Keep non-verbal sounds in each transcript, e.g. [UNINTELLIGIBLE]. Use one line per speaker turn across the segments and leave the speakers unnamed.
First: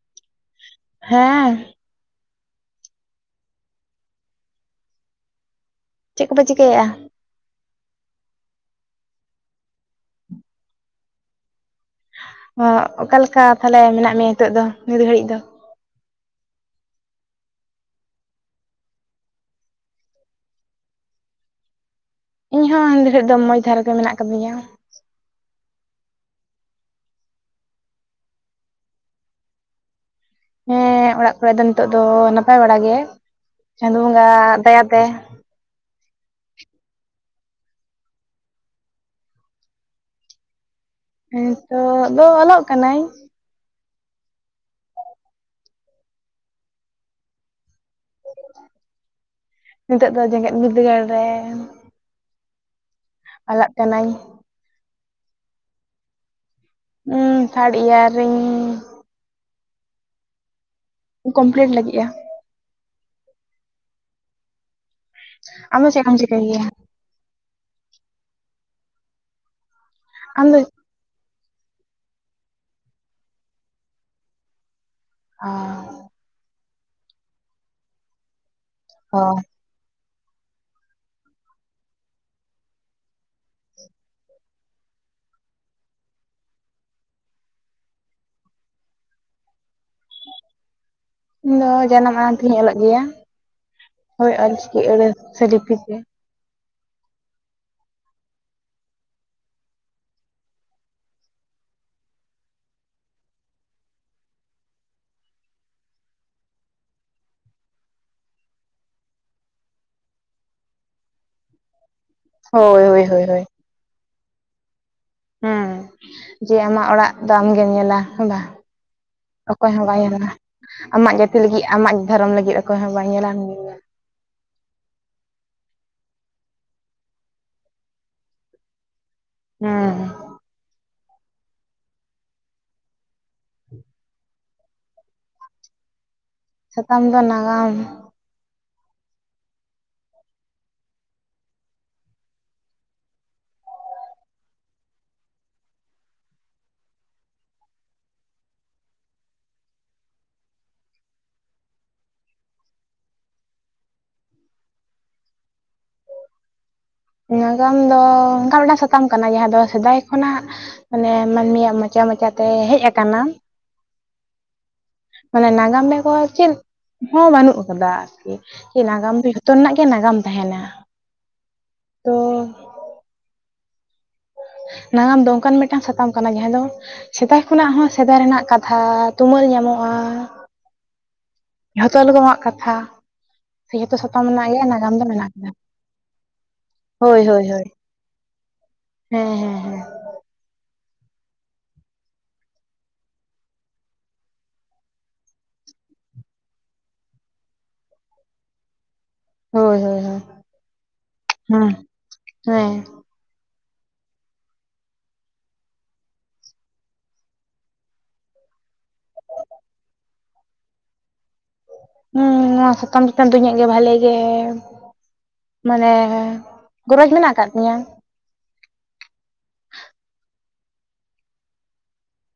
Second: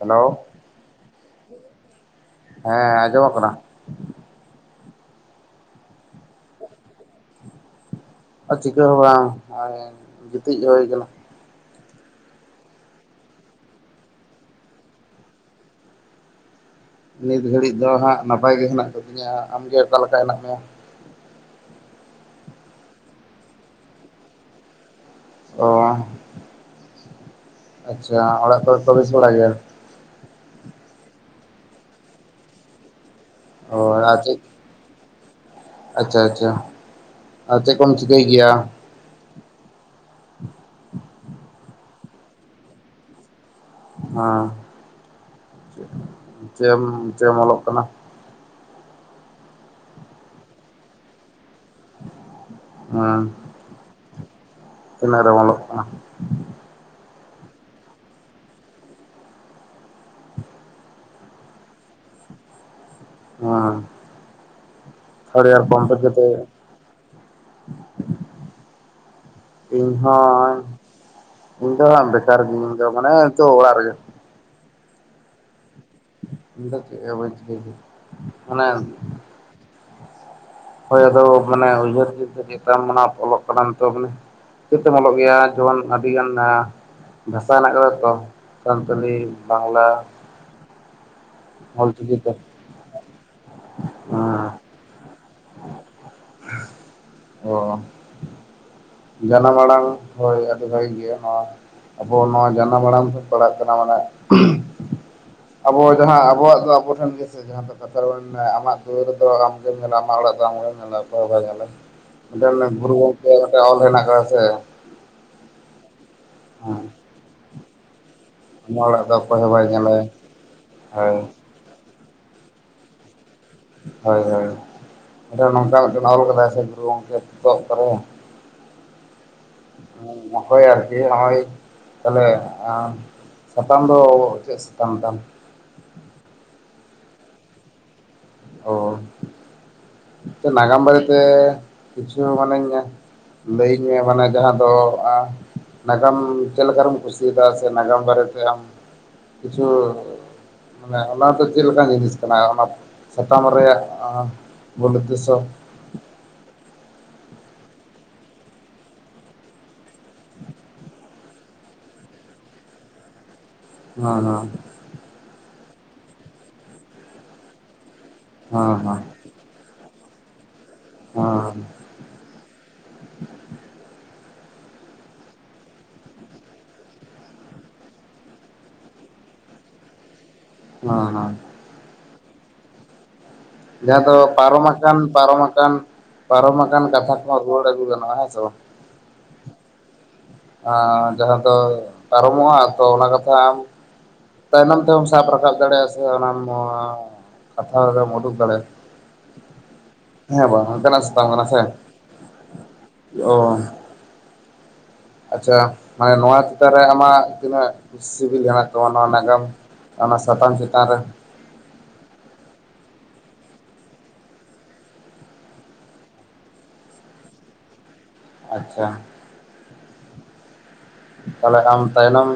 Hello
ᱦᱮᱸ
ᱦᱮᱸ ᱟᱸᱡᱚᱢᱚᱜ ᱠᱟᱱᱟ?
ᱪᱮᱫ ᱠᱚᱯᱮ ᱪᱤᱠᱟᱹᱭᱮᱫᱼᱟ?
ᱟᱨ ᱪᱤᱠᱟᱹ ᱦᱚᱸ ᱵᱟᱝ ᱱᱚᱜ ᱜᱤᱛᱤᱡ ᱦᱩᱭ ᱟᱠᱟᱱᱟ ᱾
ᱚᱠᱟᱞᱮᱠᱟ ᱛᱟᱦᱞᱮ ᱢᱮᱱᱟᱜ ᱢᱮᱭᱟ ᱱᱤᱛᱳᱜ ᱫᱚ ᱱᱤᱫ ᱜᱷᱟᱹᱲᱤᱡ ᱫᱚ?
ᱱᱤᱛ ᱜᱷᱟᱹᱲᱤᱡ ᱫᱚ ᱦᱟᱸᱜ ᱱᱟᱯᱟᱭ ᱜᱮ ᱦᱮᱱᱟᱜ ᱟᱠᱟᱫᱤᱧᱟ, ᱟᱢᱜᱮ ᱚᱠᱟ ᱞᱮᱠᱟ ᱦᱮᱱᱟᱜ ᱢᱮᱭᱟ?
ᱤᱧ ᱦᱚᱸ [UNINTELLIGIBLE] ᱫᱚ ᱢᱚᱸᱡᱽ ᱫᱷᱟᱨᱮ ᱜᱮ ᱢᱮᱱᱟᱜ ᱟᱠᱟᱫᱤᱧᱟ ᱾
ᱚ ᱟᱪᱪᱷᱟ ᱚᱲᱟᱜ ᱠᱚᱨᱮ ᱠᱚ ᱵᱮᱥᱵᱟᱲᱟ ᱜᱮᱭᱟ?
ᱦᱮᱸ ᱚᱲᱟᱜ ᱠᱚᱨᱮ ᱫᱚ ᱱᱤᱛᱚᱜ ᱫᱚ ᱱᱟᱯᱟᱭ ᱵᱟᱲᱟ ᱜᱮ,
ᱚ
ᱪᱟᱸᱫᱚᱳ
ᱟᱨ
ᱵᱚᱸᱜᱟ
ᱪᱮᱫ
ᱫᱟᱭᱟᱛᱮ ᱾
ᱟᱪᱪᱷᱟ ᱟᱪᱪᱷᱟ ᱟᱨ ᱪᱮᱫ ᱠᱚᱢ ᱪᱤᱠᱟᱹᱭ ᱜᱮᱭᱟ?
ᱦᱮᱸᱤᱛᱚᱜ ᱫᱚ ᱚᱞᱚᱜ ᱠᱟᱱᱟᱹᱧ ᱾
ᱦᱮᱸ ᱪᱮᱢ ᱪᱮᱼᱢ ᱚᱞᱚᱜ ᱠᱟᱱᱟ?
ᱱᱤᱛᱚᱜ ᱫᱚ ᱡᱮᱜᱮᱫ ᱵᱤᱫᱟᱹᱜᱟᱲ ᱨᱮ ᱾
ᱚᱸ
ᱚᱞᱚᱜ ᱠᱟᱹᱱᱟᱧ ᱾
ᱛᱤᱱᱟ. ᱜ ᱨᱮ ᱚᱞᱚᱜ ᱠᱟᱱᱟ?
ᱦᱸ ᱛᱷᱟᱨᱰ ᱤᱭᱟᱨ ᱨᱮᱧ ᱠᱚᱢᱯᱞᱤᱴ ᱞᱟᱹᱜᱤᱫᱼᱟ ᱾
ᱦᱩᱸ ᱛᱟᱨᱰᱤᱭᱟᱨ
ᱟᱢᱫᱚ
ᱠᱚᱢᱯᱤᱞᱤᱴ
ᱪᱮᱫ ᱮᱢ
ᱠᱟᱛᱮ
ᱪᱤᱠᱟᱹᱭ ᱜᱮᱭᱟ
ᱤᱧ
ᱟᱢ
ᱦᱚᱸ
ᱫᱚ
ᱤᱧ ᱫᱚ ᱦᱟᱸᱜ ᱵᱮᱠᱟᱨ ᱜᱮ ᱤᱧ ᱫᱚ ᱢᱟᱱᱮ ᱛᱚ ᱚᱲᱟᱜ ᱨᱮᱜᱮ ᱾
ᱟ
ᱤᱧ ᱫᱚ ᱪᱮᱫ ᱦᱚᱸ ᱵᱟᱝ ᱪᱤᱠᱟᱹᱭ ᱜᱮᱭᱟ ᱚᱱᱮ
ᱚ
ᱦᱳᱭ ᱟᱫᱚ ᱢᱟᱱᱮ ᱩᱭᱦᱟᱹᱨ ᱪᱤᱱᱛᱟᱹ ᱪᱮᱫ ᱛᱟᱢ ᱚᱞᱚᱜ ᱠᱟᱱᱟᱢ ᱛᱚ ᱢᱟᱱᱮ ᱪᱮᱛ ᱛᱮᱢ ᱚᱞᱚᱜ ᱜᱮᱭᱟ ᱡᱮᱢᱚᱱ ᱟᱹᱰᱤᱜᱟᱱ ᱵᱷᱟᱥᱟ ᱦᱮᱱᱟᱜ ᱟᱠᱟᱫᱟ ᱛᱚ ᱥᱟᱱᱛᱟᱞᱤ ᱵᱟᱝᱞᱟ ᱾
ᱤᱧ ᱫᱚ ᱡᱟᱱᱟᱢ
ᱛᱮ
ᱟᱲᱟᱝ ᱛᱤᱧ ᱚᱞᱚᱜ ᱜᱮᱭᱟ ᱾ ᱦᱳᱭ ᱚᱞ ᱪᱤᱠᱤ ᱟᱹᱲᱟᱹ ᱥᱮ ᱞᱤᱯᱤ ᱜᱮ ᱾
ᱚ ᱡᱟᱱᱟᱢ ᱟᱲᱟᱝ ᱦᱳᱭ ᱟᱹᱰᱤ ᱵᱷᱟᱹᱜᱤ ᱜᱮᱭᱟ ᱱᱚᱣᱟ ᱟᱵᱚ ᱱᱚᱣᱟ ᱡᱟᱱᱟᱢ ᱟᱲᱟᱝ ᱯᱮ ᱯᱟᱲᱟᱜ ᱠᱟᱱᱟ ᱢᱟᱱᱮ ᱟᱵᱚ ᱡᱟᱦᱟᱸ ᱟᱵᱚᱣᱟᱜ ᱫᱚ ᱟᱵᱚ ᱴᱷᱮᱱ ᱜᱮᱥᱮ ᱡᱟᱦᱟᱸ ᱫᱚ ᱠᱟᱛᱷᱟ ᱨᱮᱠᱟᱝ ᱟᱢᱟᱜ ᱫᱩᱣᱟᱹᱨ ᱫᱚ ᱟᱢ ᱜᱮᱢ ᱧᱮᱞᱟ ᱟᱢᱟᱜ ᱚᱲᱟᱜ ᱫᱚ ᱟᱢ ᱜᱮᱢ ᱧᱮᱞᱟ ᱚᱠᱚᱭ ᱦᱚ ᱵᱟᱭ ᱧᱮᱞᱟ ᱾ ᱚᱱᱮ ᱚᱱᱟ
ᱦᱳᱭ
ᱜᱩᱨᱩ
ᱦᱳᱭ ᱦᱳᱭ
ᱜᱚᱢᱠᱮ
ᱦᱳᱭ
[INAUDIBLE] ᱚᱞ ᱦᱮᱱᱟᱜ ᱟᱠᱟᱫᱟ ᱥᱮ ᱾
ᱦᱮᱸ ᱡᱮ ᱟᱢᱟᱜ ᱚᱲᱟᱜ ᱫᱚ ᱟᱢ ᱜᱮᱢ ᱧᱮᱞᱟ ᱦᱮ ᱵᱟᱝ?
ᱚᱱᱟ ᱚᱲᱟᱜ ᱫᱚ
ᱚᱠᱚᱭ ᱦᱚᱸ ᱵᱟᱭ
ᱧᱮᱞᱟᱭ
ᱧᱮᱞᱟ ᱟᱢᱟᱜ
ᱦᱳᱭ
ᱡᱟᱹᱛᱤ ᱞᱟᱹᱜᱤᱫ ᱟᱢᱟᱜ ᱫᱷᱚᱨᱚᱢ ᱞᱟᱹᱜᱤᱫ ᱚᱠᱚᱭ ᱦᱚᱸ ᱵᱟᱭ ᱧᱮᱞᱟ ᱟᱢ ᱜᱮᱢ ᱧᱮᱞᱟ ᱾
ᱦᱳᱭ ᱦᱳᱭ ᱱᱚᱝᱠᱟ ᱢᱤᱫᱴᱟᱝ ᱚᱞ ᱠᱟᱫᱟᱭ ᱥᱮ ᱜᱩᱨᱩ ᱜᱚᱝᱠᱮ ᱯᱚᱛᱚᱵ ᱠᱚᱨᱮ ᱾
ᱦᱮᱸ
ᱱᱚᱜᱼᱚᱭ ᱟᱨᱠᱤ ᱱᱚᱜᱼᱚᱭ ᱛᱟᱦᱚᱞᱮ ᱥᱟᱛᱟᱢ ᱫᱚ ᱪᱮᱫ ᱥᱟᱛᱟᱢ ᱛᱟᱢ?
ᱥᱟᱛᱟᱢ ᱫᱚ ᱱᱟᱜᱟᱢ ᱾
ᱚ ᱱᱟᱜᱟᱢ ᱵᱟᱨᱮᱛᱮ ᱠᱤᱪᱷᱩ ᱢᱟᱱᱮᱧ ᱞᱟᱹᱭᱟᱹᱧ ᱢᱮ ᱢᱟᱱᱮ ᱡᱟᱦᱟᱸ ᱫᱚ ᱟᱸ ᱱᱟᱜᱟᱢ ᱪᱮᱫ ᱞᱮᱠᱟᱨᱮᱢ ᱠᱩᱥᱤᱭᱟᱫᱟ ᱥᱮ ᱱᱟᱜᱟᱢ ᱵᱟᱨᱮᱛᱮ ᱟᱢ ᱠᱤᱪᱷᱩ ᱢᱟᱱᱮ ᱚᱱᱟ ᱫᱚ ᱪᱮᱫ ᱞᱮᱠᱟᱱ ᱡᱤᱱᱤᱥ ᱠᱟᱱᱟ ᱚᱱᱟ ᱥᱟᱛᱟᱢ ᱨᱮᱭᱟᱜ ᱵᱚᱞ ᱩᱫᱫᱮᱥᱥᱚᱼᱼ
ᱱᱟᱜᱟᱢ ᱫᱚ ᱚᱱᱠᱟ ᱢᱤᱫᱴᱟᱝ ᱥᱟᱛᱟᱢ ᱠᱟᱱᱟ ᱡᱟᱦᱟᱸ ᱫᱚ ᱥᱮᱫᱟᱭ ᱠᱷᱚᱱᱟᱜᱼᱼ ᱢᱟᱱᱮ ᱢᱟᱹᱱᱢᱤᱭᱟᱜ ᱢᱚᱪᱟ ᱢᱚᱪᱟ ᱛᱮ ᱦᱮᱡ ᱟᱠᱟᱱᱟ᱾
ᱦᱟᱸ ᱦᱟᱸ᱾
ᱢᱟᱱᱮ ᱱᱟᱜᱟᱢ ᱵᱮᱜᱚᱨ ᱪᱮᱫ ᱦᱚᱸ ᱵᱟᱹᱱᱩᱜ ᱠᱟᱫᱟ ᱟᱨᱠᱤ
ᱦᱮᱸ
ᱪᱮᱫ ᱱᱟᱜᱟᱢ ᱡᱚᱛᱚ ᱨᱮᱱᱟᱜ ᱜᱮ ᱱᱟᱜᱟᱢ ᱛᱟᱦᱮᱸᱱᱟ ᱾
[UNINTELLIGIBLE]
ᱛᱚᱼᱼ ᱱᱟᱜᱟᱢ ᱫᱚ ᱚᱱᱠᱟᱱ ᱢᱤᱫᱴᱟᱝ ᱥᱟᱛᱟᱢ ᱠᱟᱱᱟ ᱡᱟᱦᱟᱸ ᱫᱚᱼᱼ ᱥᱮᱫᱟᱭ ᱠᱷᱚᱱᱟᱜ ᱦᱚᱸ ᱥᱮᱫᱟᱭ ᱨᱮᱱᱟᱜ ᱠᱟᱛᱷᱟ ᱛᱩᱢᱟᱹᱞ ᱧᱟᱢᱚᱜᱼᱟ᱾
ᱦᱟᱸ ᱦᱟᱸ᱾
ᱡᱷᱚᱛᱚ ᱨᱚᱠᱚᱢᱟᱜ ᱠᱟᱛᱷᱟ᱾ ᱥᱮ ᱡᱚᱛᱚ
ᱡᱟᱦᱟᱸ ᱫᱚ
ᱥᱟᱛᱟᱢ ᱨᱮᱱᱟᱜ ᱜᱮ
ᱯᱟᱨᱚᱢ
ᱱᱟᱜᱟᱢ
ᱟᱠᱟᱱ
ᱫᱚ ᱢᱮᱱᱟᱜ
ᱯᱟᱨᱚᱢ
ᱟᱠᱟᱫᱟ᱾
ᱟᱠᱟᱱ ᱯᱟᱨᱚᱢ ᱟᱠᱟᱱ ᱠᱟᱛᱷᱟ
ᱦᱳᱭ
ᱠᱚᱦᱚᱸ
ᱦᱳᱭ
ᱨᱩᱣᱟᱹᱲ
ᱦᱳᱭ
ᱟᱹᱜᱩ ᱜᱟᱱᱚᱜᱼᱟ, ᱦᱮᱸᱥᱮ ᱵᱟᱝ?
ᱦᱮᱸ ᱦᱮᱸ ᱦᱮᱸ᱾
ᱟ ᱡᱟᱦᱟᱸ ᱫᱚ ᱯᱟᱨᱚᱢᱚᱜᱼᱟ, ᱛᱚ ᱚᱱᱟ ᱠᱟᱛᱷᱟ ᱟᱢᱼᱼ ᱛᱟᱭᱱᱚᱢ ᱛᱮᱦᱚᱢ ᱥᱟᱵ ᱨᱟᱠᱟᱵ ᱫᱟᱲᱮᱭᱟᱜᱼᱟ, ᱥᱮ ᱚᱱᱟᱢ ᱠᱟᱛᱷᱟ ᱨᱮᱢ ᱩᱰᱩᱠ ᱫᱟᱲᱮᱭᱟᱜᱼᱼ
ᱦᱳᱭ ᱦᱳᱭ ᱦᱳᱭ
ᱦᱮᱸ ᱵᱟᱝ ᱚᱱᱠᱟᱱᱟᱜ ᱥᱟᱛᱟᱢ ᱠᱟᱱᱟ ᱥᱮ,
ᱦᱮᱸ ᱦᱮᱸ
ᱚᱼᱼ ᱟᱪᱪᱷᱟ ᱢᱟᱱᱮ ᱱᱚᱣᱟ ᱪᱮᱛᱟᱱ ᱨᱮ ᱟᱢᱟᱜ ᱛᱤᱱᱟᱹᱜ ᱥᱤᱵᱤᱞ ᱦᱮᱱᱟᱜ ᱛᱟᱢᱟ ᱱᱚᱣᱟ ᱱ ᱟᱜᱟᱢ ᱚᱱᱟ ᱥᱟᱛᱟᱢ ᱪᱮᱛᱟᱱ ᱨᱮ?
ᱦᱩᱸ ᱱᱚᱶᱟ ᱥᱟᱛᱟᱢ ᱪᱮᱛᱟᱱ ᱫᱚ ᱤᱧᱟᱹᱜ ᱜᱮ ᱵᱷᱟᱞᱮ ᱜᱮᱼᱼ ᱢᱟᱱᱮ ᱜᱚᱨᱚᱡᱽ ᱢᱮᱱᱟᱜ ᱠᱟᱫ ᱛᱤᱧᱟ᱾
ᱟᱪᱪᱷᱟ᱾ ᱛᱟᱦᱚᱞᱮ ᱟᱢ ᱛᱟᱭᱱᱚᱢ᱾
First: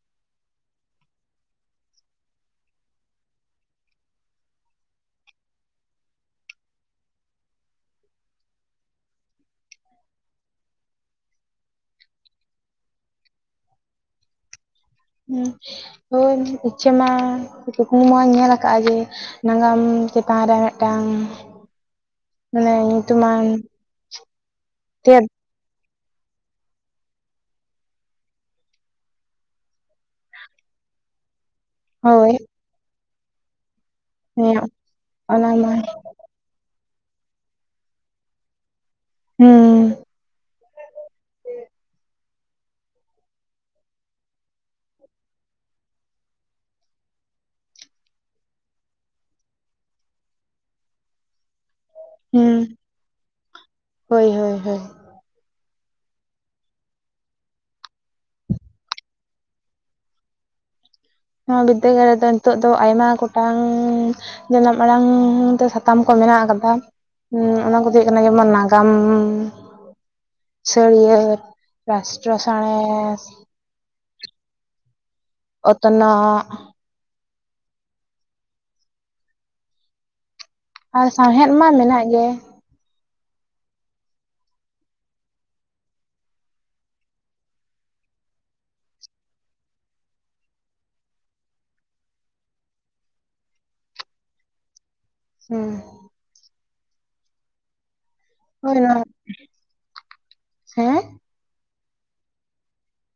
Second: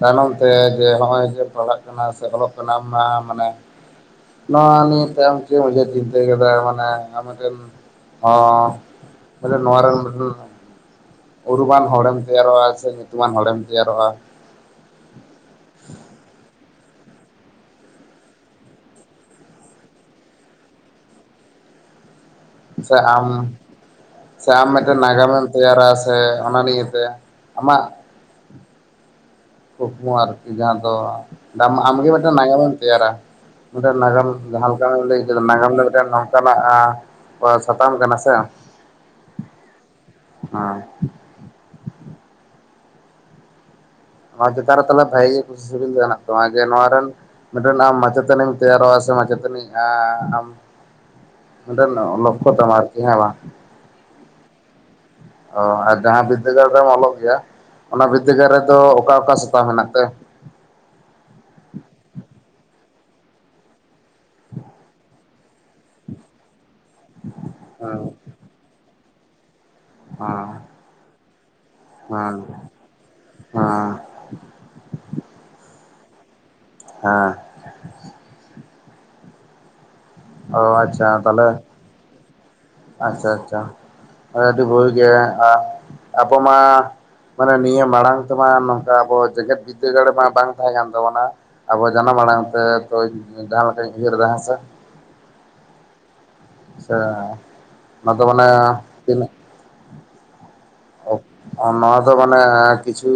ᱛᱟᱭᱱᱚᱢ ᱛᱮ ᱡᱮ ᱚᱜ-ᱚᱭ ᱡᱮ ᱯᱟᱲᱦᱟᱜ ᱠᱟᱱᱟ ᱥᱮ ᱚᱞᱚᱜ ᱠᱟᱱᱟᱢ ᱟᱢ ᱢᱟᱱᱮᱼᱼ ᱱᱚᱣᱟ ᱱᱤᱭᱟᱹ ᱛᱟᱭᱚᱢ ᱛᱮ [UNINTELLIGIBLE] ᱪᱤᱱᱛᱟᱹ ᱠᱮᱫᱟᱭ ᱢᱟᱱᱮ ᱟᱢ ᱢᱤᱫᱴᱮᱱ [UNINTELLIGIBLE] ᱚ ᱢᱟᱱᱮ ᱱᱚᱣᱟ ᱨᱮ [UNINTELLIGIBLE] ᱩᱨᱩᱢᱟᱱ ᱦᱚᱲᱮᱢ ᱛᱮᱭᱟᱨᱚᱜ-ᱟ, ᱥᱮ ᱧᱩᱛᱩᱢᱟᱱ ᱦᱚᱲᱮᱢ ᱛᱮᱭᱟᱨᱚᱜ-ᱟ᱾
ᱦᱮᱸ, ᱦᱳᱭ ᱤᱪᱪᱷᱟᱹ ᱢᱟ ᱠᱩᱠᱢᱩ ᱢᱟᱧ ᱧᱮᱞ ᱟᱠᱟᱫ ᱜᱮ᱾ ᱱᱟᱜᱟᱢ ᱪᱮᱛᱟᱱ ᱨᱮ ᱢᱤᱫᱴᱟᱝ᱾ ᱢᱟᱱᱮ
ᱥᱮ ᱟᱢ
ᱧᱩᱛᱩᱢᱟᱱ
ᱥᱮ ᱟᱢ ᱢᱤᱫᱴᱮᱱ
ᱛᱮᱫ
ᱱᱟᱜᱟᱢ ᱮᱢ ᱛᱮᱭᱟᱨᱟ ᱥᱮ ᱚᱱᱟ ᱱᱤᱭᱟᱹ ᱛᱮ ᱟᱢᱟᱜ᱾ ᱠᱩᱠᱢᱩ ᱟᱨᱠᱤ ᱡᱟᱦᱟᱸ ᱫᱚ ᱟᱢᱜᱮ
ᱦᱳᱭ
ᱢᱤᱫᱴᱮᱱ ᱮᱢ ᱛᱮᱭᱟᱨᱟ᱾ ᱢᱤᱫᱴᱮᱱ ᱱᱟᱜᱟᱢ
ᱦᱮᱸ
ᱡᱟᱦᱟᱸ ᱞᱮᱠᱟ ᱟᱢᱮᱢ ᱞᱟᱹᱭ ᱠᱮᱫᱟ
ᱚᱱᱟ ᱢᱟ
ᱱᱟᱜᱟᱢ ᱫᱚ ᱢᱤᱫᱴᱮᱱ ᱱᱚᱝᱠᱟᱱᱟᱜ ᱥᱟᱛᱟᱢ ᱠᱟᱱᱟ ᱥᱮ?
ᱦᱩᱸ᱾
ᱦᱮᱸ᱾ ᱱᱚᱣᱟ ᱪᱮᱛᱟᱱ ᱨᱮ ᱛᱟᱦᱚᱞᱮ ᱵᱷᱟᱜᱤ ᱜᱮ ᱠᱩᱥᱤ ᱥᱤᱵᱤᱞ ᱫᱚ ᱢᱮᱱᱟᱜ ᱛᱟᱢᱟ, ᱡᱮ ᱱᱚᱣᱟ ᱨᱮᱱ᱾ ᱢᱤᱫᱴᱮᱱ ᱟᱢ ᱢᱟᱪᱮᱛᱟᱱᱤᱢ ᱛᱮᱭᱟᱨᱚᱜᱼᱟ, ᱥᱮ ᱢᱟᱪᱮᱛᱟᱱᱤ ᱟ ᱟᱢ᱾ ᱢᱤᱫᱴᱮᱱ ᱞᱳᱠᱠᱷᱳ
ᱦᱩᱸ
ᱛᱟᱢ ᱟᱨᱠᱤ ᱦᱮᱸ ᱵᱟᱝ?
ᱦᱳᱭ ᱦᱳᱭ ᱦᱳᱭ᱾
ᱚ ᱟᱨ ᱡᱟᱦᱟᱸ ᱵᱤᱫᱽᱫᱟᱹᱜᱟᱲ ᱨᱮᱢ ᱚᱞᱚᱜ ᱜᱮᱭᱟ, ᱚᱱᱟ ᱵᱤᱫᱽᱫᱟᱹᱜᱟᱲ ᱨᱮ ᱫᱚ ᱚᱠᱟ ᱚᱠᱟ ᱥᱮᱛᱟᱢ ᱢᱮᱱᱟᱜ ᱛᱮ?
ᱱᱚᱣᱟ ᱵᱤᱫᱽᱫᱟᱹᱜᱟᱲ ᱨᱮᱫᱚ ᱱᱤᱛᱚᱜ ᱫᱚ ᱟᱭᱢᱟ ᱜᱚᱴᱟᱝ ᱡᱟᱱᱟᱢ ᱟᱲᱟᱝ ᱛᱮ ᱥᱟ ᱥᱟᱛᱟᱢ ᱠᱚ ᱢᱮᱱᱟᱜ ᱟᱠᱟᱫᱟ, ᱚᱱᱟ ᱠᱚ ᱫᱚ
ᱦᱮᱸ
ᱦᱩᱭᱩᱜ ᱠᱟᱱᱟ ᱡᱮᱢᱚᱱ ᱱᱟᱜᱟᱢ
ᱦᱮᱸ
ᱪᱷᱟᱹᱲᱭᱟᱹᱛ ᱨᱟᱥᱴᱨᱚ
ᱦᱮᱸ
ᱥᱟᱬᱮᱥ᱾
[UNINTELLIGIBLE]
ᱚᱛᱱᱚᱜᱼᱼ
ᱦᱮᱸ᱾ ᱚ
ᱟᱨ
ᱟᱪᱪᱷᱟ ᱛᱟᱦᱚᱞᱮ
ᱥᱟᱶᱦᱮᱫ ᱢᱟ ᱢᱮᱱᱟᱜ ᱜᱮ᱾
ᱟᱪᱪᱷᱟ ᱟᱪᱪᱷᱟ ᱟᱹᱰᱤ ᱵᱷᱩᱲ ᱜᱮ ᱟᱵᱚ ᱢᱟᱼᱼ ᱢᱟᱱᱮ ᱱᱤᱭᱟᱹ ᱢᱟᱲᱟᱝ ᱛᱮ ᱢᱟ ᱱᱚᱝᱠᱟ ᱟᱵᱚ ᱡᱮᱜᱮᱛ ᱵᱤᱫᱽᱫᱟᱹᱜᱟᱲ ᱨᱮ ᱢᱟ ᱵᱟᱝ ᱛᱟᱦᱮᱸ ᱠᱟᱱ ᱛᱟᱵᱚᱱᱟ᱾ ᱟᱵᱚ ᱡᱟᱱᱟᱢ ᱟᱲᱟᱝ ᱛᱮ ᱛᱚ ᱡᱟᱦᱟᱸ ᱞᱮᱠᱟᱧ ᱩᱭᱦᱟᱹᱨ ᱮᱫᱟ ᱦᱮᱸᱥᱮ?
ᱦᱩᱸ ᱾
ᱥᱮ ᱚᱱᱟ ᱫᱚ ᱢᱟᱱᱮ
ᱦᱳᱭ ᱱᱚᱣᱟ
ᱛᱤᱱᱟᱹᱜ
ᱦᱮᱸ
ᱱᱚᱣᱟ ᱫᱚ ᱢᱟᱱᱮ ᱠᱤᱪᱷᱩ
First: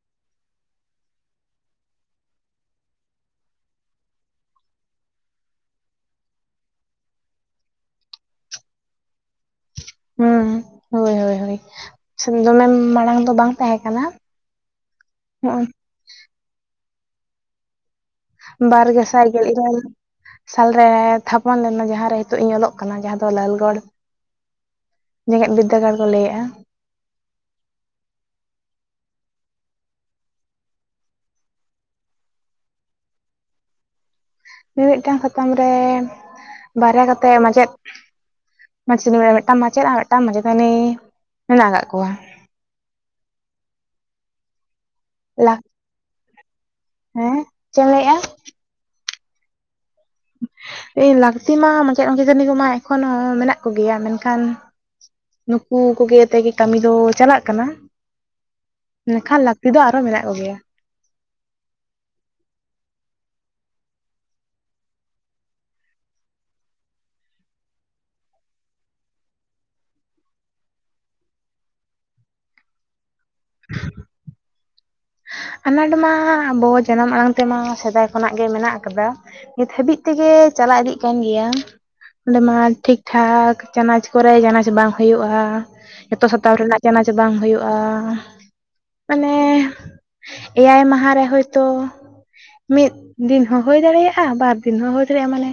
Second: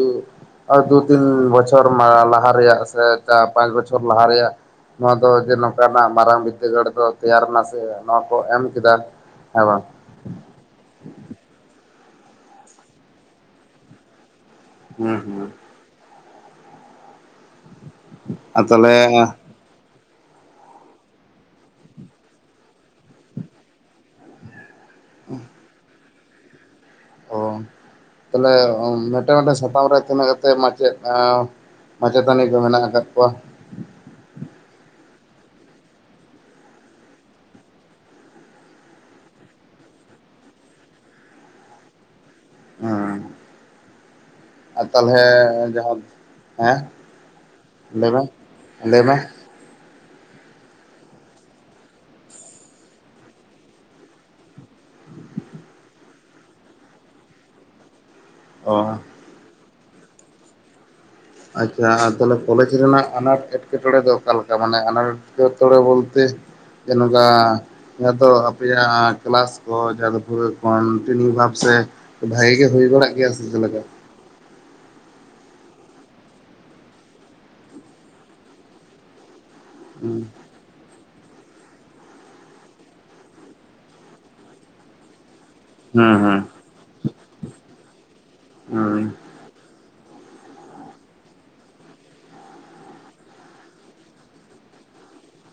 ᱳᱭ ᱫᱩ ᱛᱤᱱ ᱵᱚᱪᱷᱚᱨ ᱞᱟᱦᱟ ᱨᱮᱭᱟᱜ ᱥᱮ ᱪᱟᱨ ᱯᱟᱸᱪ ᱵᱚᱪᱷᱚᱨ ᱞᱟᱦᱟ ᱨᱮᱭᱟᱜ ᱱᱚᱣᱟ ᱫᱚ ᱡᱮ ᱱᱚᱝᱠᱟᱱᱟᱜ ᱢᱟᱨᱟᱝ ᱵᱤᱫᱽᱫᱟᱹᱜᱟᱲ ᱫᱚ ᱛᱮᱭᱟᱨ ᱮᱱᱟ ᱥᱮ ᱱᱚᱣᱟ ᱠᱚ ᱮᱢ ᱠᱮᱫᱟ ᱾ ᱦᱮᱸ ᱵᱟᱝ?
ᱦᱩᱸ ᱦᱳᱭ ᱦᱳᱭ ᱦᱚᱭ ᱫᱚᱢᱮ ᱢᱟᱲᱟᱝ ᱫᱚ ᱵᱟᱝ ᱛᱟᱦᱮᱸ ᱠᱟᱱᱟ ᱾
ᱦᱩᱸ ᱦᱩᱸ᱾ ᱟᱨ
ᱵᱟᱨ
ᱛᱟᱦᱚᱞᱮ
ᱜᱮᱥᱟᱭ ᱜᱮᱞ ᱤᱨᱟᱹᱞ ᱥᱟᱞ ᱨᱮ ᱛᱷᱟᱯᱚᱱ ᱞᱮᱱᱟ ᱡᱟᱦᱟᱸ ᱨᱮ ᱦᱤᱛᱚᱜ ᱤᱧ ᱚᱞᱚᱜ ᱠᱟᱱᱟ ᱡᱟᱦᱟᱸ ᱫᱚ ᱞᱟᱞᱜᱚᱲ ᱡᱮᱜᱮᱸᱫ ᱵᱤᱫᱽᱫᱟᱹᱜᱟᱲ ᱠᱚ ᱞᱟᱹᱭᱮᱜ-ᱟ ᱾
ᱚ, ᱛᱟᱦᱞᱮ ᱢᱮᱴᱮ ᱢᱤᱫᱴᱮᱱ ᱥᱟᱛᱟᱢ ᱨᱮ ᱛᱤᱱᱟᱹᱜ ᱠᱟᱛᱮᱫ ᱢᱟᱪᱮᱫ ᱚᱸᱻ ᱢᱟᱪᱮᱛᱟᱹᱱᱤ ᱠᱚ ᱢᱮᱱᱟᱜ ᱟᱠᱟᱫ ᱠᱚᱣᱟ?
ᱢᱤᱢᱤᱫᱴᱟᱝ ᱥᱟᱛᱟᱢ ᱨᱮᱱ ᱵᱟᱨᱭᱟ ᱠᱟᱛᱮᱫ ᱢᱟᱪᱮᱫ ᱢᱟᱡᱮᱛᱟᱱᱤ [UNINTELLIGIBLE] ᱢᱤᱫᱴᱟᱝ ᱢᱟᱪᱮᱫ ᱟᱨ ᱢᱤᱫᱴᱟᱝ ᱢᱟᱪᱮᱛᱟᱹᱱᱤ ᱢᱮᱱᱟᱜ ᱟᱠᱟᱜ ᱠᱚᱣᱟ ᱾
ᱦᱮᱸ ᱟᱨ ᱛᱟᱦᱚᱞᱮ
ᱞᱟᱠ
ᱡᱟᱦᱟᱸ, ᱦᱮᱸ
ᱦᱮᱸ ᱪᱮᱫ ᱮᱢ
ᱞᱟᱹᱭ
ᱞᱟᱹᱭᱮᱜ-ᱟ?
ᱢᱮ ᱞᱟᱹᱭ ᱢᱮ᱾
ᱟᱹᱭ ᱞᱟᱹᱠᱛᱤ ᱢᱟ ᱢᱟᱪᱮᱫ ᱢᱟᱪᱮᱛᱟᱹᱱᱤ ᱠᱚ ᱢᱟ ᱮᱠᱷᱚᱱ ᱦᱚᱸ ᱢᱮᱱᱟᱜ ᱠᱚ ᱜᱮᱭᱟ ᱢᱮᱱᱠᱷᱟᱱ ᱱᱩᱠᱩ ᱠᱚ ᱜᱮ ᱛᱮᱜᱮ ᱠᱟᱹᱢᱤ ᱫᱚ ᱪᱟᱞᱟᱜ ᱠᱟᱱᱟ ᱾
ᱚᱸ ᱾
ᱢᱮᱱᱠᱷᱟᱱ ᱞᱟᱹᱠᱛᱤ ᱫᱚ ᱟᱨᱦᱚᱸ ᱢᱮᱱᱟᱜ ᱠᱚ ᱜᱮᱭᱟ ᱾
ᱟᱪᱪᱷᱟ ᱟᱨ ᱛᱟᱦᱚᱞᱮ ᱠᱚᱞᱮᱡᱽ ᱨᱮᱱᱟᱜ ᱟᱱᱟᱴ ᱮᱴᱠᱮᱴᱚᱬᱮ ᱫᱚ ᱚᱠᱟᱞᱮᱠᱟ ᱢᱟᱱᱮ ᱟᱱᱟᱴ [UNINTELLIGIBLE] ᱛᱚᱲᱮ ᱵᱚᱞᱛᱮ ᱡᱮ ᱱᱚᱠᱟ ᱡᱟᱦᱟᱸ ᱫᱚ ᱟᱯᱮᱭᱟᱜ ᱠᱮᱞᱟᱥ ᱠᱚ ᱡᱟᱦᱟᱸ ᱫᱚ ᱯᱩᱨᱟᱹ ᱠᱚᱱᱴᱤᱱᱤᱭᱩ ᱵᱷᱟᱵ ᱥᱮ ᱵᱷᱟᱜᱮ ᱜᱮ ᱦᱩᱭ ᱵᱟᱲᱟᱜ ᱜᱮᱭᱟ ᱪᱮᱫ ᱞᱮᱠᱟ?
ᱟᱱᱟᱴ ᱢᱟ ᱟᱵᱚ ᱡᱟᱱᱟᱢ ᱟᱲᱟᱝ ᱛᱮᱢᱟ ᱥᱮᱫᱟᱭ ᱠᱷᱚᱱᱟᱜ ᱜᱮ ᱢᱮᱱᱟᱜ ᱟᱠᱟᱫᱟ ᱾ ᱱᱤᱛ ᱦᱟᱹᱵᱤᱡ
ᱦᱮᱸ
ᱛᱮᱜᱮ ᱪᱟᱞᱟ ᱤᱫᱤᱜ ᱠᱟᱱ ᱜᱮᱭᱟ ᱾ ᱚᱸᱰᱮ ᱢᱟ ᱴᱷᱤᱠ ᱴᱷᱟᱠ ᱪᱟᱱᱟᱪ ᱠᱚᱨᱮ ᱪᱟᱱᱟᱪ ᱵᱟᱝ ᱦᱳᱭᱳᱜᱼᱟ,
ᱦᱮᱸ
ᱡᱚᱛᱚ ᱥᱟᱛᱟᱢ ᱨᱮᱱᱟᱜ ᱪᱟᱱᱟᱪ ᱵᱟᱝ ᱦᱳᱭᱳᱜᱼᱟ,
ᱦᱮᱸ
ᱢᱟᱱᱮ ᱮᱭᱟᱭ ᱢᱟᱦᱟ ᱨᱮ ᱦᱳᱭᱛᱚ ᱢᱤᱫ ᱫᱤᱱ ᱦᱚᱸ ᱦᱳᱭ ᱫᱟᱲᱮᱭᱟᱜᱼᱟ ᱵᱟᱨᱫᱤᱱ ᱦᱚᱸ ᱦᱳᱭ ᱫᱟᱲᱮᱭᱟᱜᱼᱟ ᱢᱟᱱᱮ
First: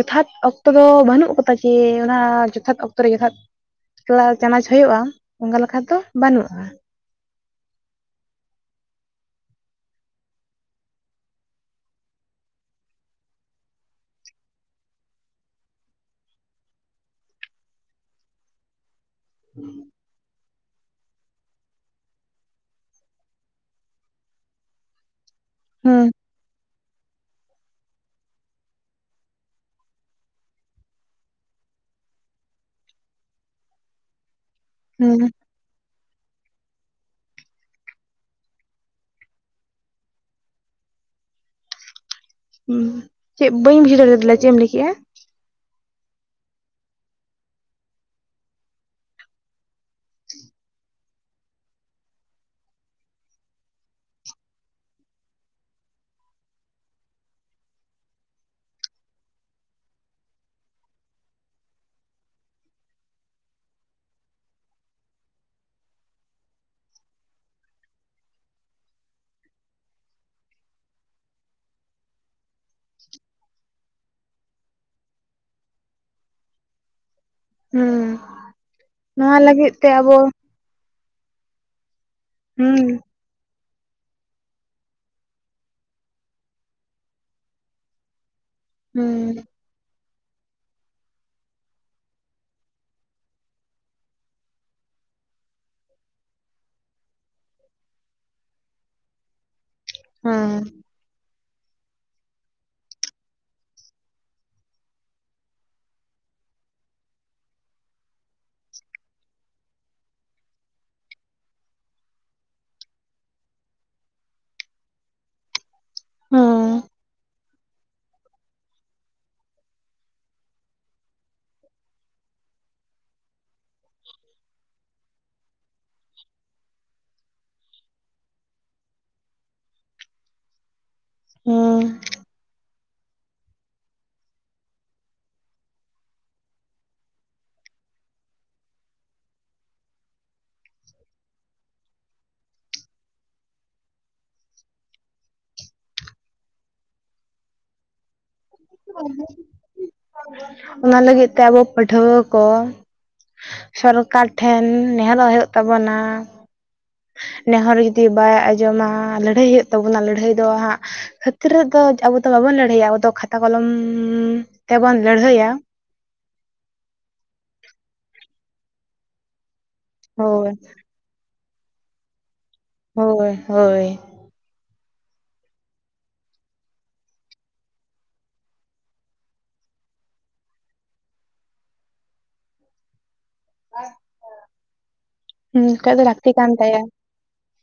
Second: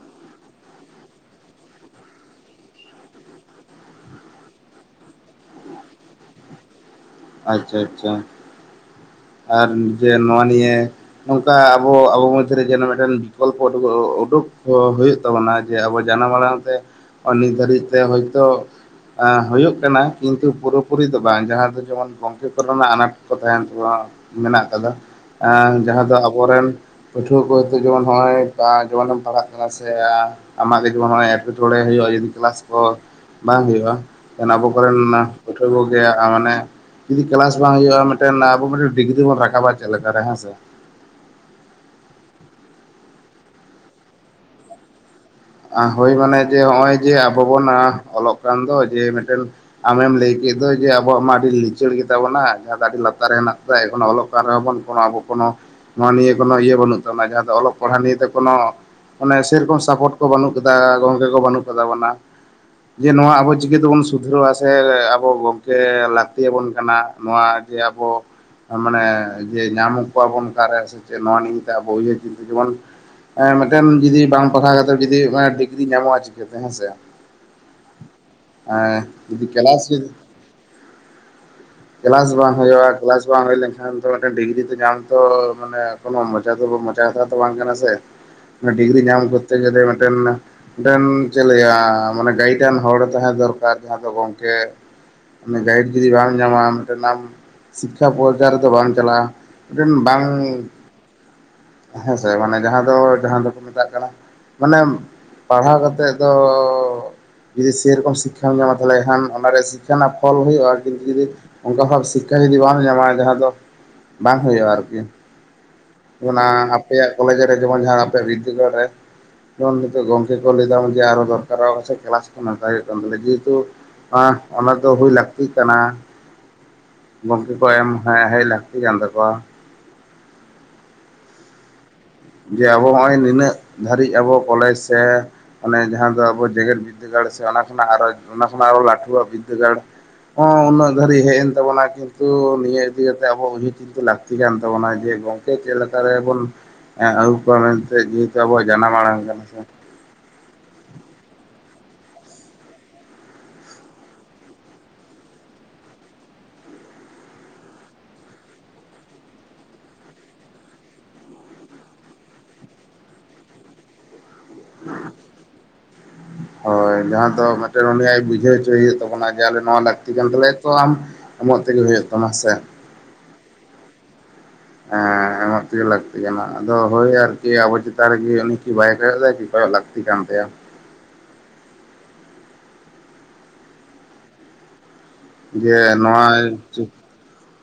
ᱡᱚᱛᱷᱟᱛ ᱚᱠᱛᱚ ᱫᱚ ᱵᱟᱹᱱᱩᱜ ᱠᱚᱫᱟ ᱠᱮ ᱚᱱᱟ ᱡᱚᱛᱷᱟᱛ ᱚᱠᱛᱚ ᱨᱮ ᱡᱚᱛᱷᱟᱛ ᱠᱞᱟ ᱪᱟᱱᱟᱪ ᱦᱳᱭᱳᱜᱼᱟ ᱚᱝᱠᱟ ᱞᱮᱠᱷᱟ ᱫᱚ ᱵᱟᱹᱱᱩᱜᱼᱟ ᱾
ᱟᱪᱪᱷᱟ ᱟᱪᱪᱷᱟ ᱾ ᱟᱨ ᱡᱮ ᱱᱚᱣᱟ ᱱᱤᱭᱮ ᱚᱝᱠᱟ ᱟᱵᱚ ᱟᱵᱚ ᱢᱚᱫᱽᱫᱷᱮᱨᱮ ᱡᱮᱱᱚ ᱢᱮᱫᱴᱮᱱ ᱵᱤᱠᱚᱞᱯᱚ ᱳᱰᱳ ᱜᱚ ᱳᱰᱳᱠ ᱦᱚ ᱦᱩᱭᱩᱜ ᱛᱟᱵᱚᱱᱟ ᱡᱮ ᱟᱵᱚ ᱡᱟᱱᱟᱢ ᱟᱲᱟᱝ ᱛᱮ ᱚᱭ ᱱᱤᱛ ᱫᱷᱟᱹᱨᱤᱡ ᱛᱮ ᱦᱚᱭᱛᱚ ᱟᱸ ᱦᱳᱭᱳᱜ ᱠᱟᱱᱟ ᱾ ᱠᱤᱱᱛᱩ ᱯᱩᱨᱟᱹᱯᱩᱨᱤ ᱫᱚ ᱵᱟᱝ ᱡᱟᱦᱟᱸ ᱫᱚ ᱡᱮᱢᱚᱱ ᱜᱚᱝᱠᱮ ᱠᱚᱨᱮᱱᱟᱜ ᱟᱱᱟᱴ ᱠᱚ ᱛᱟᱦᱮᱱ ᱛᱟᱵᱚᱱᱟ ᱢᱮᱱᱟᱜ ᱠᱟᱫᱟ ᱮ
ᱦᱩᱸ
ᱡᱟᱦᱟᱸ ᱫᱚ ᱟᱵᱚ ᱨᱮᱱ ᱯᱟᱹᱴᱷᱩᱣᱟᱹ ᱠᱚ ᱦᱚᱭᱛᱚ ᱡᱮᱢᱚᱱ ᱦᱚᱜᱼᱚᱭ ᱠᱟ ᱡᱮᱢᱚᱱᱮᱢ ᱯᱟᱲᱦᱟᱜ ᱠᱟᱱᱟ ᱥᱮ ᱟᱼᱼ ᱟᱢᱟᱜ ᱜᱮ ᱡᱮᱢᱚᱱ ᱦᱚᱜᱼᱚᱭ ᱮᱸᱴᱠᱮᱴᱚᱬᱮ ᱦᱳᱭᱳᱜᱼᱟ, ᱡᱩᱫᱤ ᱠᱮᱞᱟᱥ ᱠᱚ ᱦᱚ ᱵᱟᱝ ᱦᱳᱭᱳᱜᱼᱟ ᱛᱟᱦᱚᱱᱮ ᱟᱵᱚ ᱠᱚᱨᱮᱱ
ᱦᱩᱸ
ᱯᱟᱹᱴᱷᱩᱣᱟᱹ ᱠᱚᱜᱮ ᱟ ᱢᱟᱱᱮ ᱡᱩᱫᱤ ᱠᱞᱟᱥ ᱵᱟᱝ ᱦᱳᱭᱳᱜᱼᱟ ᱢᱮᱫᱴᱮᱱ ᱟᱵᱚ ᱢᱮᱫᱴᱮᱱ ᱰᱤᱜᱽᱨᱤ ᱵᱚᱱ ᱨᱟᱠᱟᱵᱼᱟ ᱪᱮᱫ ᱞᱮᱠᱟ ᱨᱮ ᱦᱮᱸ ᱥᱮ ᱾
ᱩᱸ, ᱪᱮᱫ ᱵᱟᱹᱧ ᱵᱩᱡᱷᱟᱹᱣ ᱫᱟᱲᱮᱭᱟ [UNINTELLIGIBLE] ᱫᱮᱞᱟ ᱪᱮᱫ ᱮᱢ ᱞᱟᱹᱭ ᱠᱮᱜᱼᱟ?
ᱦᱳᱭ ᱢᱟᱱᱮ ᱡᱮ ᱦᱚᱜᱼᱚᱭ ᱡᱮ ᱟᱵᱚ ᱵᱚᱱ ᱚᱞᱚᱜ ᱠᱟᱱ ᱫᱚ ᱡᱮ ᱢᱮᱫᱴᱮᱱ ᱟᱢᱮᱢ ᱞᱮᱭ ᱠᱮᱫ ᱫᱚ ᱡᱮ ᱟᱵᱚᱣᱟᱜ ᱢᱟ ᱟᱹᱰᱤ ᱞᱤᱪᱟᱹᱲ ᱜᱮᱛᱟᱵᱚᱱᱟ ᱡᱟᱦᱟᱸ ᱫᱚ ᱟᱹᱰᱤ ᱞᱟᱛᱟᱨ ᱨᱮ ᱦᱮᱱᱟᱜ [UNINTELLIGIBLE] ᱮᱠᱷᱚᱱᱚ ᱚᱞᱚᱜ ᱠᱟᱱ ᱨᱮᱦᱚ ᱵᱚᱱ ᱠᱚᱱᱳ ᱟᱵᱚ ᱠᱚᱱᱳ ᱱᱚᱣᱟ ᱱᱤᱭᱮ ᱠᱳᱱᱳ ᱤᱭᱟᱹ ᱵᱟᱹᱱᱩᱜ ᱛᱟᱵᱚᱱᱟ, ᱡᱟᱦᱟᱸ ᱫᱚ ᱚᱞᱚᱜ ᱯᱟᱲᱦᱟᱜ ᱱᱤᱭᱮ ᱛᱮ ᱠᱚᱱᱚ ᱢᱟᱱᱮ ᱥᱮᱨᱚᱠᱚᱢ ᱥᱟᱯᱳᱨᱴ ᱾ ᱠᱚ ᱵᱟᱹᱱᱩᱜ ᱠᱟᱫᱟ ᱜᱚᱝᱠᱮ ᱠᱚ ᱵᱟᱹᱱᱩᱜ ᱠᱚᱛᱟ ᱵᱚᱱᱟ᱾ ᱡᱮ ᱱᱚᱣᱟ ᱟᱵᱚ ᱪᱤᱠᱟᱹ ᱛᱮᱵᱚᱱ ᱥᱩᱫᱷᱨᱟᱹᱣᱟ ᱥᱮ ᱟᱵᱚ ᱜᱚᱝᱠᱮ ᱞᱟᱹᱠᱛᱤᱭᱟᱵᱚᱱ ᱠᱟᱱᱟ ᱱᱚᱣᱟᱼᱼ ᱡᱮ ᱟᱵᱚᱼᱼ ᱢᱟᱱᱮ ᱡᱮ ᱧᱟᱢ ᱠᱚᱣᱟᱵᱚᱱ ᱚᱠᱟᱨᱮ ᱥᱮ ᱪᱮᱫ ᱱᱚᱣᱟ ᱱᱤᱭᱮᱛᱮ ᱟᱵᱚ ᱩᱭᱦᱟᱹᱨ ᱪᱤᱱᱛᱟᱹ ᱡᱮᱢᱚᱱᱼᱼ ᱮᱸ ᱢᱤᱫᱴᱮᱱ ᱡᱩᱫᱤ ᱵᱟᱝ ᱯᱟᱲᱦᱟᱣ ᱠᱟᱛᱮᱫ ᱡᱩᱫᱤ ᱮ ᱰᱤᱜᱽᱨᱤ ᱧᱟᱢᱚᱜᱼᱟ ᱪᱤᱠᱟᱹᱛᱮ ᱦᱮᱸᱥᱮ
ᱦᱩᱸ
᱾ ᱮᱸ
ᱱᱚᱣᱟ
ᱡᱩᱫᱤ
ᱞᱟᱹᱜᱤᱫ
ᱠᱞᱟᱥ
ᱛᱮ
[UNINTELLIGIBLE]
ᱟᱵᱚ
ᱠᱞᱟᱥ ᱵᱟᱝ
ᱦᱩᱸ
ᱦᱳᱭᱳᱜᱼᱟ, ᱠᱞᱟᱥᱼᱼ ᱵᱟᱝ ᱦᱳᱭ ᱞᱮᱝᱠᱷᱟᱱ ᱫᱚ ᱢᱮᱱᱴᱮᱱ ᱰᱤᱜᱽᱨᱤ ᱫᱚ ᱧᱟᱢ ᱛᱚ ᱢᱟᱱᱮ ᱠᱚᱱᱚ ᱢᱚᱪᱟ ᱫᱚ ᱢᱚᱪᱟ ᱠᱟᱛᱷᱟ ᱫᱚ ᱵᱟᱝ ᱠᱟᱱᱟ ᱥᱮ᱾ ᱚᱱᱟ ᱰᱤᱜᱽᱨᱤ
ᱦᱩᱸ
ᱧᱟᱢ ᱠᱚᱛᱛᱮ ᱜᱮᱞᱮ ᱢᱮᱫᱴᱮᱱᱼᱼ ᱢᱤᱴᱮᱱ ᱪᱮᱜ ᱞᱟᱹᱭᱟ ᱢᱟᱱᱮ ᱜᱟᱭᱤᱰᱟᱱ ᱦᱚᱲ ᱛᱟᱦᱮᱸ ᱫᱚᱨᱠᱟᱨ ᱡᱟᱦᱟᱸ ᱫᱚ ᱜᱚᱝᱠᱮᱼᱼ ᱜᱟᱭᱤᱰ ᱡᱩᱫᱤ ᱵᱟᱢ ᱧᱟᱢᱟᱢ ᱢᱮᱫᱴᱮᱱ ᱟᱢ ᱥᱤᱠᱠᱷᱟ ᱯᱚᱨᱡᱟᱭ ᱨᱮᱫᱚ ᱵᱟᱢ ᱪᱟᱞᱟᱜᱼᱟ᱾ ᱢᱤᱫᱴᱮᱱ ᱵᱟᱝ
ᱦᱩᱸ
ᱦᱮᱸᱥᱮ ᱢᱟᱱᱮ ᱡᱟᱦᱟᱸ ᱫᱚ ᱡᱟᱦᱟᱸ ᱫᱚᱠᱚ ᱢᱮᱛᱟᱜ ᱠᱟᱱᱟᱼᱼ ᱢᱟᱱᱮ ᱯᱟᱲᱦᱟᱣ ᱠᱟᱛᱮᱜ ᱫᱚᱼᱼ ᱡᱩᱫᱤ ᱥᱮᱨᱚᱠᱚᱢ ᱥᱤᱠᱠᱷᱟᱢ ᱧᱟᱢᱟ ᱛᱟᱦᱚᱞᱮ ᱠᱷᱟᱱ ᱚᱱᱟᱨᱮᱣᱟᱜ ᱥᱤᱠᱠᱷᱟ ᱱᱟᱜ ᱯᱷᱚᱞ ᱦᱳᱭᱳᱜᱼᱟ, ᱠᱤᱱᱛᱩ ᱡᱩᱫᱤᱼᱼ ᱚᱝᱠᱟ ᱵᱷᱟᱵ ᱥᱤᱠᱠᱷᱟ ᱡᱩᱫᱤ ᱵᱟᱢ ᱧᱟᱢᱟ ᱡᱟᱦᱟᱸ ᱫᱚ ᱵᱟᱝ ᱦᱳᱭᱳᱜᱼᱟ, ᱟᱨᱠᱤᱼᱼ ᱚᱱᱟ
ᱦᱩᱸ
ᱟᱯᱮᱭᱟᱜ ᱠᱚᱞᱮᱡᱽ ᱨᱮ ᱡᱮᱢᱚᱱ ᱡᱟᱦᱟᱸ ᱟᱯᱮᱭᱟᱜ ᱵᱤᱫᱽᱫᱟᱹᱜᱟᱲ ᱨᱮᱼᱼ ᱡᱮᱢᱚᱱ ᱱᱤᱛᱳᱜ ᱜᱚᱝᱠᱮ ᱠᱚ ᱞᱮᱭᱫᱟᱢ ᱡᱮ ᱟᱨᱚ ᱫᱚᱨᱠᱟᱨᱚᱜᱼᱟ ᱠᱚ ᱥᱮ ᱠᱮᱞᱟᱥ ᱠᱚ ᱱᱟᱯᱟᱭ ᱦᱳᱭᱳᱜ ᱠᱟᱱ ᱛᱟᱞᱮᱭᱟ ᱡᱮᱦᱮᱛᱩᱼᱼ ᱦᱟ ᱚᱱᱟ ᱫᱚ ᱦᱩᱭ ᱞᱟᱹᱠᱛᱤᱜ ᱠᱟᱱᱟ᱾ ᱜᱚᱝᱠᱮ ᱠᱚ ᱮᱢ ᱦᱮᱸ ᱦᱮᱡ ᱞᱟᱹᱠᱛᱤ ᱠᱟᱱ ᱛᱟᱠᱚᱣᱟᱼᱼ
ᱦᱩᱸ᱾
ᱡᱮ ᱟᱵᱚ ᱦᱚᱜᱼᱚᱭ ᱱᱤᱱᱟᱹᱜ ᱫᱷᱟᱹᱨᱤᱡ ᱟᱵᱚ ᱠᱚᱞᱮᱡᱽ ᱥᱮᱼᱼ ᱚᱱᱮ ᱡᱟᱦᱟᱸ ᱫᱚ ᱟᱵᱚ ᱡᱮᱜᱮᱫ ᱵᱤᱫᱽᱫᱟᱹᱜᱟᱲ ᱥᱮ ᱚᱱᱟ ᱠᱷᱚᱱᱟᱜ ᱟᱨᱚ ᱚᱱᱟ ᱠᱷᱚᱱᱟᱜ ᱟᱨᱚ ᱞᱟᱹᱴᱷᱩᱣᱟᱜ ᱵᱤᱫᱽᱫᱟᱹᱜᱟᱲ᱾ ᱩᱱᱟᱹᱜ ᱫᱷᱟᱹᱨᱤᱡ ᱦᱮᱡ ᱮᱱ ᱛᱟᱵᱚᱱᱟ, ᱠᱤᱱᱛᱩ ᱱᱤᱭᱟᱹ ᱤᱫᱤ ᱠᱟᱛᱮ ᱟᱵᱚᱼᱼ ᱞᱟᱹᱠᱛᱤ ᱠᱟᱱ ᱛᱟᱵᱚᱱᱟ ᱡᱮ ᱜᱚᱝᱠᱮ ᱪᱮᱫ ᱞᱮᱠᱟ ᱨᱮ ᱵᱚᱱᱼᱼ ᱟᱹᱜᱩ ᱠᱚᱣᱟ ᱢᱮᱱᱛᱮ ᱡᱮᱦᱮᱛᱩ ᱟᱵᱚᱣᱟᱜ ᱡᱟᱱᱟᱢ ᱟᱲᱟᱝ ᱠᱟᱱᱟ ᱥᱮ᱾
ᱚᱱᱟ ᱞᱟᱹᱜᱤᱫ ᱛᱮ ᱟᱵᱚ ᱯᱟᱹᱴᱷᱩᱣᱟᱹ ᱠᱚᱼᱼ ᱥᱚᱨᱠᱟᱨ ᱴᱷᱮᱱ ᱱᱮᱦᱚᱸᱨᱚᱜ ᱦᱩᱭᱩᱜ ᱛᱟᱵᱚᱱᱟ᱾ ᱱᱮᱦᱚᱸᱨ ᱡᱩᱫᱤ ᱵᱟᱭ ᱟᱸᱡᱚᱢᱟ ᱞᱟᱹᱲᱦᱟᱹᱭ ᱦᱩᱭᱩᱜ ᱛᱟᱵᱚᱱᱟ, ᱞᱟᱹᱲᱦᱟᱹᱭ ᱫᱚ ᱦᱟᱸᱜᱼᱼ ᱦᱟᱹᱛᱨᱟᱹᱫ ᱨᱮᱫᱚ ᱟᱵᱚ ᱫᱚ ᱵᱟᱵᱚᱱ ᱞᱟᱹᱲᱦᱟᱹᱭᱟ ᱟᱵᱚ ᱫᱚ ᱠᱷᱟᱛᱟ ᱠᱚᱞᱚᱢ ᱛᱮᱵᱚᱱ ᱞᱟᱹᱲᱦᱟᱹᱭᱟ᱾
ᱦᱳᱭ ᱡᱟᱦᱟᱸ ᱫᱚ ᱢᱤᱫᱴᱮᱱ ᱩᱱᱤ ᱟᱡ ᱵᱩᱡᱷᱟᱹᱣ ᱦᱚᱪᱚᱭ ᱦᱩᱭᱩᱜ ᱛᱟᱵᱚᱱᱟ ᱡᱮ ᱟᱞᱮ ᱱᱚᱣᱟ ᱞᱮᱼᱼ ᱛᱤ ᱠᱟᱱ
ᱦᱳᱭ
ᱛᱟᱞᱮᱭᱟ ᱛᱚ ᱟᱢ ᱮᱢᱚᱜ ᱛᱮᱜᱮ ᱦᱩᱭᱩᱜ ᱛᱟᱢᱟ ᱥᱮ᱾
ᱦᱳᱭ ᱦᱳᱭ᱾
ᱦᱮᱸ᱾ ᱛᱮᱜᱮ ᱞᱟᱹᱠᱛᱤ ᱠᱟᱱᱟ ᱟᱫᱚ ᱦᱳᱭ ᱟᱨᱠᱤ ᱟᱵᱚ ᱪᱮᱛᱟᱱ ᱨᱮᱜᱮ ᱩᱱᱤ ᱠᱤ ᱵᱟᱭ ᱠᱚᱭᱚᱜ ᱮᱫᱟᱭ ᱠᱤ ᱠᱚᱭᱚᱜ ᱞᱟᱹᱠᱛᱤ ᱠᱟᱱ ᱛᱟᱭᱟ᱾
ᱟᱪᱪᱷᱟ
ᱡᱮ ᱱᱚᱣᱟᱭ
ᱠᱟᱱ ᱛᱟᱭᱟ
ᱴᱷᱤᱠᱼᱼ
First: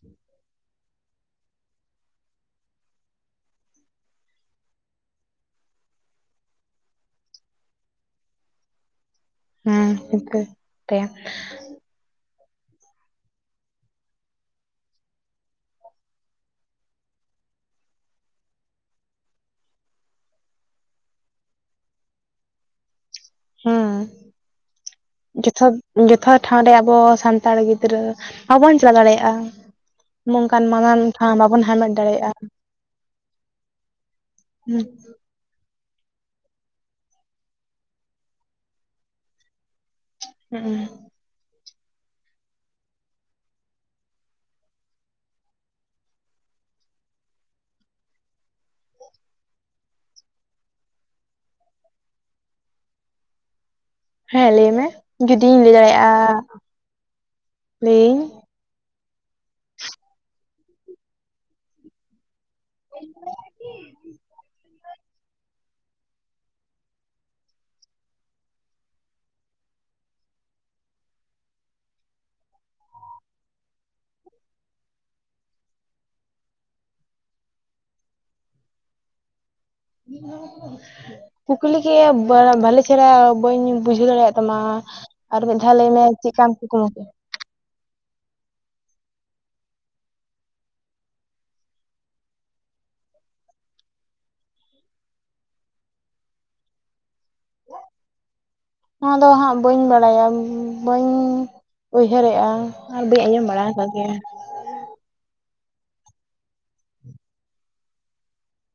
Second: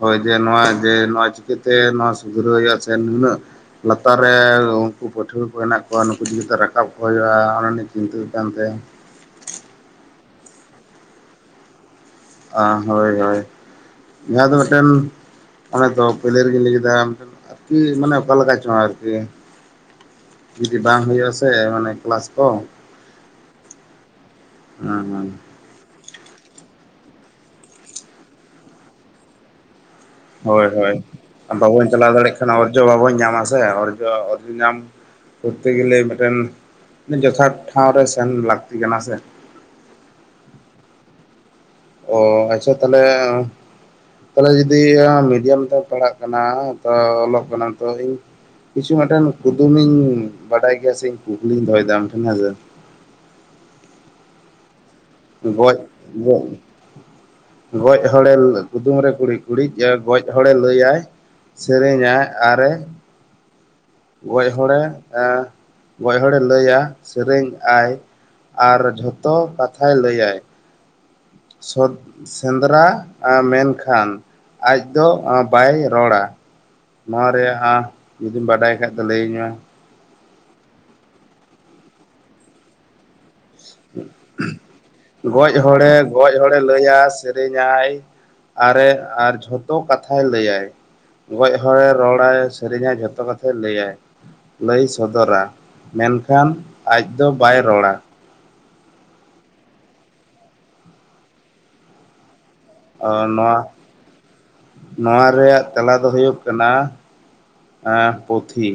ᱦᱳᱭ ᱡᱮ ᱱᱚᱣᱟ ᱡᱮ ᱱᱚᱣᱟ ᱪᱤᱠᱟᱹᱛᱮ ᱱᱚᱣᱟ ᱥᱩᱫᱷᱨᱟᱹᱣ ᱦᱩᱭᱩᱜᱼᱟ, ᱥᱮ ᱱᱩᱱᱟᱹᱜᱼᱼ ᱞᱟᱛᱟᱨ ᱨᱮ ᱩᱱᱠᱩ ᱯᱟᱹᱴᱷᱩᱣᱟᱹ ᱠᱚ ᱦᱮᱱᱟᱜ ᱠᱚᱣᱟ ᱱᱩᱠᱩ ᱪᱤᱠᱟᱹ ᱛᱮ ᱨᱟᱠᱟᱵ ᱠᱚ ᱦᱩᱭᱩᱜᱼᱟ, ᱚᱱᱟ ᱱᱤᱭᱮ ᱪᱤᱱᱛᱟᱹ ᱫᱚ ᱛᱟᱦᱮᱱ ᱛᱟᱭᱟ᱾
ᱦᱮᱸ [UNINTELLIGIBLE] ᱛᱮᱱ
ᱦᱳᱭ ᱦᱳᱭ ᱡᱟᱦᱟᱸ ᱫᱚ ᱢᱤᱫᱴᱮᱱᱼᱼ ᱚᱱᱮ ᱛᱚ ᱯᱳᱭᱞᱳ ᱨᱮᱜᱮᱧ ᱞᱟᱹᱭ ᱠᱮᱫᱟ ᱟᱢ ᱴᱷᱮᱱ ᱟᱨᱠᱤ ᱢᱟᱱᱮ ᱚᱠᱟ ᱞᱮᱠᱟ ᱪᱚᱝ ᱟᱨᱠᱤᱼᱼ ᱡᱩᱫᱤ ᱵᱟᱝ ᱦᱩᱭᱩᱜᱼᱟ ᱥᱮ ᱢᱟᱱᱮ ᱠᱞᱟᱥ ᱠᱚ
ᱦᱩᱸ
ᱦᱮᱸ ᱦᱮᱸ
ᱡᱚᱛᱷᱟᱛ᱾ ᱡᱚᱛᱷᱟᱛ ᱴᱷᱟᱶ ᱨᱮ ᱟᱵᱚ ᱥᱟᱱᱛᱟᱲ ᱜᱤᱫᱽᱨᱟᱹ ᱵᱟᱵᱚᱱ ᱪᱟᱞᱟᱣ ᱫᱟᱲᱮᱭᱟᱜᱼᱟ᱾ ᱱᱚᱝᱠᱟᱱ
ᱦᱳᱭ ᱦᱳᱭ
ᱢᱟᱨᱟᱝ ᱴᱷᱟᱶ
ᱟᱨ
ᱵᱟᱵᱚᱱ
ᱵᱟᱵᱚᱚᱱ
ᱦᱟᱢᱮᱴ
ᱪᱟᱞᱟᱣ ᱫᱟᱲᱮᱭᱟᱜ
ᱫᱟᱲᱮᱭᱟᱜᱼᱟ
ᱠᱷᱟᱱ ᱚᱨᱡᱚ ᱵᱟᱵᱚᱱ ᱧᱟᱢᱟ ᱥᱮ ᱚᱨᱡᱚ ᱚᱨᱡᱚ ᱧᱟᱢᱼᱼ ᱠᱚᱨᱛᱮ ᱜᱮᱞᱮ ᱢᱤᱫᱴᱮᱱ ᱡᱚᱛᱷᱟᱛ ᱴᱷᱟᱶ ᱨᱮ ᱥᱮᱱ ᱞᱟᱹᱠᱛᱤ ᱠᱟᱱᱟ ᱥᱮ᱾
ᱦᱩᱸᱩᱼᱼ
ᱚ ᱟᱪᱪᱷᱟ ᱛᱟᱦᱚᱞᱮᱼᱼ ᱛᱟᱦᱚᱞᱮ ᱡᱚᱫᱤ ᱢᱤᱰᱤᱭᱟᱢ ᱛᱮᱢ ᱯᱟᱲᱦᱟᱜ ᱠᱟᱱᱟ ᱛᱚ ᱚᱞᱚᱜ ᱠᱟᱱᱟᱢ ᱛᱚ ᱤᱧᱼᱼ ᱠᱤᱪᱷᱩ ᱢᱤᱫᱴᱮᱱ ᱠᱩᱫᱩᱢ ᱤᱧ ᱵᱟᱰᱟᱭ ᱜᱮᱭᱟ ᱥᱮ ᱤᱧ ᱠᱩᱠᱞᱤᱧ ᱫᱚᱦᱚᱭᱫᱟ ᱟᱢ ᱴᱷᱮᱱ ᱦᱮᱸᱥᱮ᱾
ᱦᱮᱸ ᱞᱟᱹᱭ ᱢᱮ ᱡᱩᱫᱤᱧ ᱞᱟᱹᱭ
ᱜᱚᱡ
ᱫᱟᱲᱮᱭᱟᱜᱼᱟ,
ᱜᱚᱡ
‌
ᱜᱚᱡ
ᱞᱟᱹᱭᱟᱹᱧᱼᱼ
ᱦᱚᱲᱮ ᱠᱩᱫᱩᱢ ᱨᱮ ᱠᱩᱲᱤᱫ ᱠᱩᱲᱤᱫ ᱜᱚᱡ ᱦᱚᱲᱮ ᱞᱟᱹᱭ ᱟᱭ ᱥᱮᱨᱮᱧ ᱟᱭ ᱟᱨᱮ ᱜᱚᱡ ᱦᱚᱲᱮ ᱮᱸ ᱜᱚᱡ ᱦᱚᱲᱮ ᱞᱟᱹᱭᱟ ᱥᱮᱨᱮᱧ ᱟᱭ ᱟᱨ ᱡᱷᱚᱛᱚ ᱠᱟᱛᱷᱟᱭ ᱞᱟᱹᱭᱟᱭ ᱾ ᱥᱚᱛ ᱥᱮᱸᱫᱽᱨᱟ ᱢᱮᱱᱠᱷᱟᱱ ᱟᱡ ᱫᱚ ᱵᱟᱭ ᱨᱚᱲᱟ ᱾ ᱱᱚᱣᱟ ᱨᱮᱭᱟᱜ ᱡᱩᱫᱤᱢ ᱵᱟᱰᱟᱭ ᱠᱷᱟᱡ ᱫᱚ ᱞᱟᱹᱭᱟᱹᱧ ᱢᱮ?
ᱯᱩᱠᱞᱤ ᱜᱮ ᱵᱟ ᱵᱷᱟᱞᱮ ᱪᱮᱦᱨᱟ ᱵᱟᱹᱧ ᱵᱩᱡᱷᱟᱹᱣ ᱫᱟᱲᱮᱭᱟᱜ ᱛᱟᱢᱟ
ᱢᱮ
ᱟᱨ
ᱜᱚᱡ
ᱢᱤᱫ ᱫᱷᱟᱣ ᱞᱟᱹᱭ ᱢᱮ
ᱦᱚᱲᱮ
ᱪᱮᱜ
ᱜᱚᱡ
ᱠᱟᱢ
ᱦᱚᱲᱮ
ᱠᱩᱠᱢᱩ ᱠᱮ
ᱞᱟᱹᱭᱟ ᱥᱮᱨᱮᱧᱟᱭ ᱟᱨᱮ ᱟᱨ ᱡᱷᱚᱛᱚ ᱠᱟᱛᱷᱟᱭ ᱞᱟᱹᱭᱟᱭ ᱾ ᱜᱚᱡ ᱦᱚᱲᱮ ᱨᱚᱲᱟᱭ ᱥᱮᱨᱮᱧ ᱟᱭ ᱡᱷᱚᱛᱚ ᱠᱟᱛᱷᱟᱭ ᱞᱟᱹᱭᱟᱭ ᱾ ᱞᱟᱹᱭ ᱥᱚᱫᱚᱨᱟ ᱢᱮᱱᱠᱷᱟᱱ ᱟᱡ ᱫᱚ ᱵᱟᱭ ᱨᱚᱲᱟ ᱾
ᱱᱚᱣᱟ ᱫᱚ ᱦᱟᱸᱜ ᱵᱟᱹᱧ ᱵᱟᱰᱟᱭᱟ ᱵᱟᱹᱧ ᱩᱭᱦᱟᱹᱨᱮᱜᱼᱟ ᱾
ᱚ ᱱᱚᱣᱟ ᱱᱚᱣᱟ ᱨᱮᱭᱟᱜ ᱛᱮᱞᱟ ᱫᱚ ᱦᱩᱭᱩᱜ ᱠᱟᱱᱟ ᱟᱸ ᱯᱩᱛᱷᱤ